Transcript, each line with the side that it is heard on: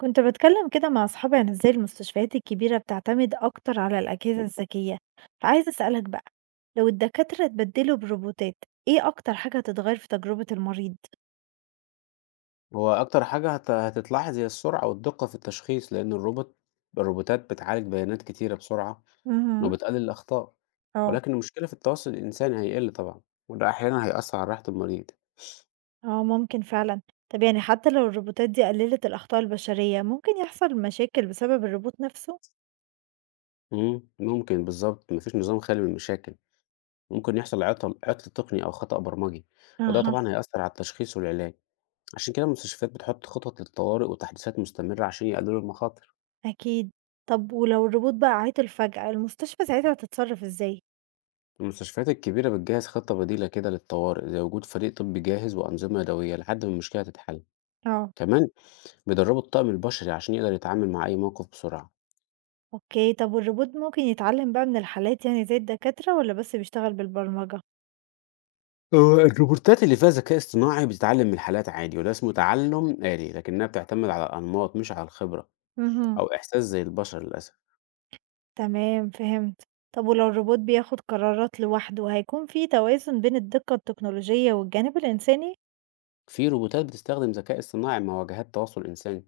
right: كنت بتكلم كده مع أصحابي عن ازاي المستشفيات الكبيرة بتعتمد أكتر على الأجهزة الذكية، فعايزة أسألك بقى، لو الدكاترة اتبدلوا بروبوتات ايه أكتر حاجة هتتغير في تجربة المريض؟
left: هو أكتر حاجة هتتلاحظ هي السرعة والدقة في التشخيص، لأن الروبوتات بتعالج بيانات كتيرة بسرعة
right: مهم.
left: وبتقلل الأخطاء،
right: اه،
left: ولكن المشكلة في التواصل الإنساني هيقل طبعًا، وده أحيانًا هيأثر على راحة المريض.
right: اه ممكن فعلا. طب يعني حتى لو الروبوتات دي قللت الأخطاء البشرية ممكن يحصل مشاكل بسبب الروبوت نفسه؟
left: ممكن بالضبط، ما فيش نظام خالي من المشاكل، ممكن يحصل عطل تقني أو خطأ برمجي، وده
right: اها.
left: طبعًا هيأثر على التشخيص والعلاج، عشان كده المستشفيات بتحط خطط للطوارئ وتحديثات مستمرة عشان يقللوا المخاطر.
right: أكيد. طب ولو الروبوت بقى عطل فجأة المستشفى ساعتها هتتصرف ازاي؟
left: المستشفيات الكبيرة بتجهز خطة بديلة كده للطوارئ زي وجود فريق طبي جاهز وأنظمة يدوية لحد ما المشكلة تتحل.
right: اه.
left: كمان بيدربوا الطاقم البشري عشان يقدر يتعامل مع أي موقف بسرعة.
right: اوكي، طب والروبوت ممكن يتعلم بقى من الحالات يعني زي الدكاترة ولا بس بيشتغل بالبرمجة؟
left: هو الروبوتات اللي فيها ذكاء اصطناعي بتتعلم من الحالات عادي وده اسمه تعلم آلي، لكنها بتعتمد على الأنماط مش على الخبرة
right: اهم.
left: أو إحساس زي البشر للأسف.
right: تمام فهمت. طب ولو الروبوت بياخد قرارات لوحده هيكون في توازن بين الدقة التكنولوجية والجانب الإنساني؟
left: في روبوتات بتستخدم ذكاء اصطناعي مع واجهات تواصل إنساني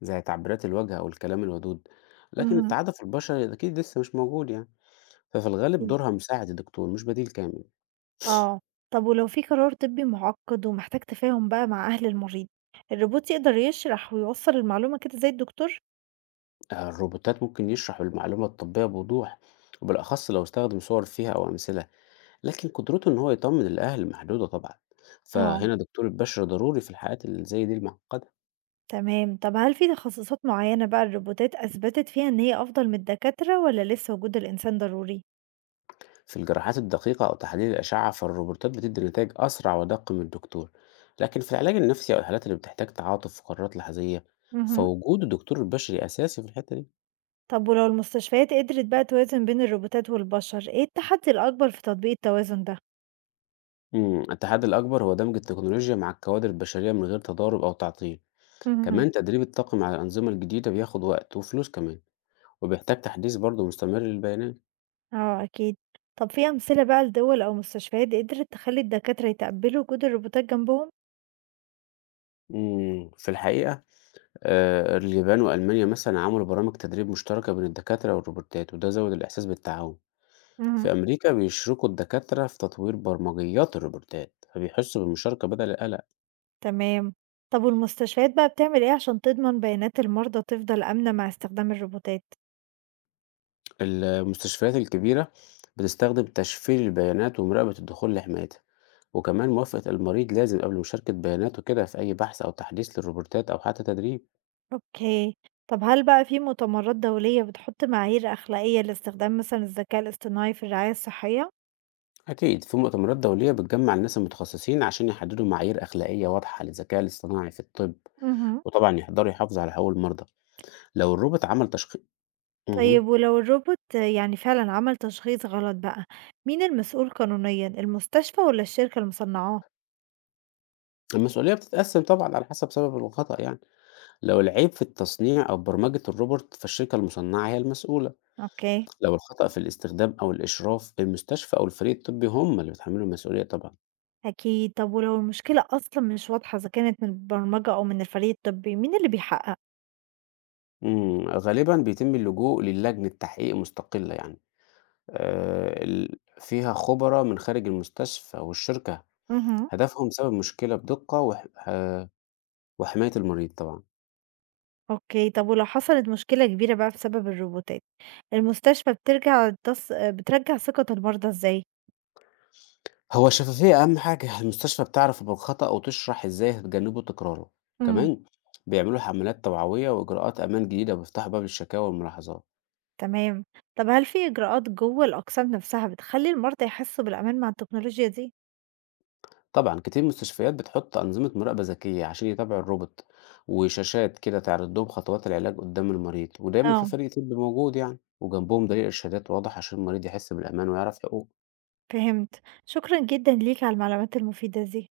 left: زي تعبيرات الوجه أو الكلام الودود، لكن
right: مهم.
left: التعاطف البشري أكيد لسه مش موجود يعني، ففي الغالب
right: أكيد.
left: دورها مساعد الدكتور مش بديل كامل.
right: آه، طب ولو في قرار طبي معقد ومحتاج تفاهم بقى مع أهل المريض، الروبوت يقدر يشرح ويوصل المعلومة كده زي الدكتور؟
left: آه، الروبوتات ممكن يشرح المعلومة الطبية بوضوح، وبالأخص لو استخدم صور فيها أو أمثلة، لكن قدرته إن هو يطمن الأهل محدودة طبعا،
right: آه،
left: فهنا دكتور البشر ضروري في الحالات اللي زي دي المعقدة.
right: تمام. طب هل في تخصصات معينة بقى الروبوتات أثبتت فيها إن هي أفضل من الدكاترة ولا لسه وجود الإنسان ضروري؟
left: في الجراحات الدقيقة أو تحاليل الأشعة فالروبوتات بتدي نتائج أسرع ودق من الدكتور، لكن في العلاج النفسي أو الحالات اللي بتحتاج تعاطف وقرارات لحظية
right: مهم.
left: فوجود الدكتور البشري أساسي في الحتة دي.
right: طب ولو المستشفيات قدرت بقى توازن بين الروبوتات والبشر ايه التحدي الأكبر في تطبيق التوازن ده؟
left: التحدي الأكبر هو دمج التكنولوجيا مع الكوادر البشرية من غير تضارب أو تعطيل.
right: مهم.
left: كمان تدريب الطاقم على الأنظمة الجديدة بياخد وقت وفلوس كمان، وبيحتاج تحديث برضه مستمر للبيانات.
right: اه أكيد. طب في أمثلة بقى لدول أو مستشفيات قدرت تخلي الدكاترة يتقبلوا وجود الروبوتات جنبهم؟
left: في الحقيقة اليابان وألمانيا مثلا عملوا برامج تدريب مشتركة بين الدكاترة والروبوتات وده زود الإحساس بالتعاون.
right: مهم.
left: في أمريكا بيشركوا الدكاترة في تطوير برمجيات الروبوتات فبيحسوا بالمشاركة بدل القلق.
right: تمام. طب والمستشفيات بقى بتعمل ايه عشان تضمن بيانات المرضى تفضل آمنة مع استخدام الروبوتات؟
left: المستشفيات الكبيرة بتستخدم تشفير البيانات ومراقبة الدخول لحمايتها، وكمان موافقة المريض لازم قبل مشاركة بياناته كده في أي بحث أو تحديث للروبوتات أو حتى تدريب.
right: اوكي. طب هل بقى في مؤتمرات دولية بتحط معايير أخلاقية لاستخدام مثلا الذكاء الاصطناعي في الرعاية الصحية؟
left: أكيد في مؤتمرات دولية بتجمع الناس المتخصصين عشان يحددوا معايير أخلاقية واضحة للذكاء الاصطناعي في الطب،
right: مهم.
left: وطبعا يقدروا يحافظوا على حقوق المرضى لو الروبوت عمل تشخيص مه.
right: طيب ولو الروبوت يعني فعلا عمل تشخيص غلط بقى، مين المسؤول قانونيا، المستشفى ولا الشركة اللي مصنعاه؟
left: المسؤولية بتتقسم طبعا على حسب سبب الخطأ يعني، لو العيب في التصنيع أو برمجة الروبوت فالشركة المصنعة هي المسؤولة.
right: اوكي.
left: لو الخطأ في الاستخدام أو الإشراف المستشفى أو الفريق الطبي هم اللي بيتحملوا المسؤولية طبعا.
right: اكيد. طب ولو المشكلة اصلا مش واضحة اذا كانت من البرمجة او من الفريق الطبي مين اللي بيحقق؟
left: غالبا بيتم اللجوء للجنة تحقيق مستقلة يعني، فيها خبراء من خارج المستشفى والشركة.
right: امم.
left: هدفهم سبب مشكلة بدقة وح وحماية المريض طبعًا.
right: اوكي، طب ولو حصلت مشكلة كبيرة بقى بسبب الروبوتات المستشفى بترجع ثقة المرضى ازاي؟
left: هو الشفافية أهم حاجة، المستشفى بتعرف بالخطأ وتشرح إزاي هتجنبه تكراره.
right: امم.
left: كمان بيعملوا حملات توعوية وإجراءات أمان جديدة وبيفتحوا باب للشكاوى والملاحظات.
right: تمام. طب هل في اجراءات جوه الاقسام نفسها بتخلي المرضى يحسوا بالامان مع التكنولوجيا دي؟
left: طبعًا كتير من المستشفيات بتحط أنظمة مراقبة ذكية عشان يتابعوا الروبوت، وشاشات كده تعرض لهم خطوات العلاج قدام المريض، ودايمًا في
right: اه،
left: فريق طبي موجود يعني، وجنبهم دليل إرشادات واضح عشان المريض يحس بالأمان ويعرف حقوقه.
right: فهمت. شكرًا جدًا ليك على المعلومات المفيدة دي.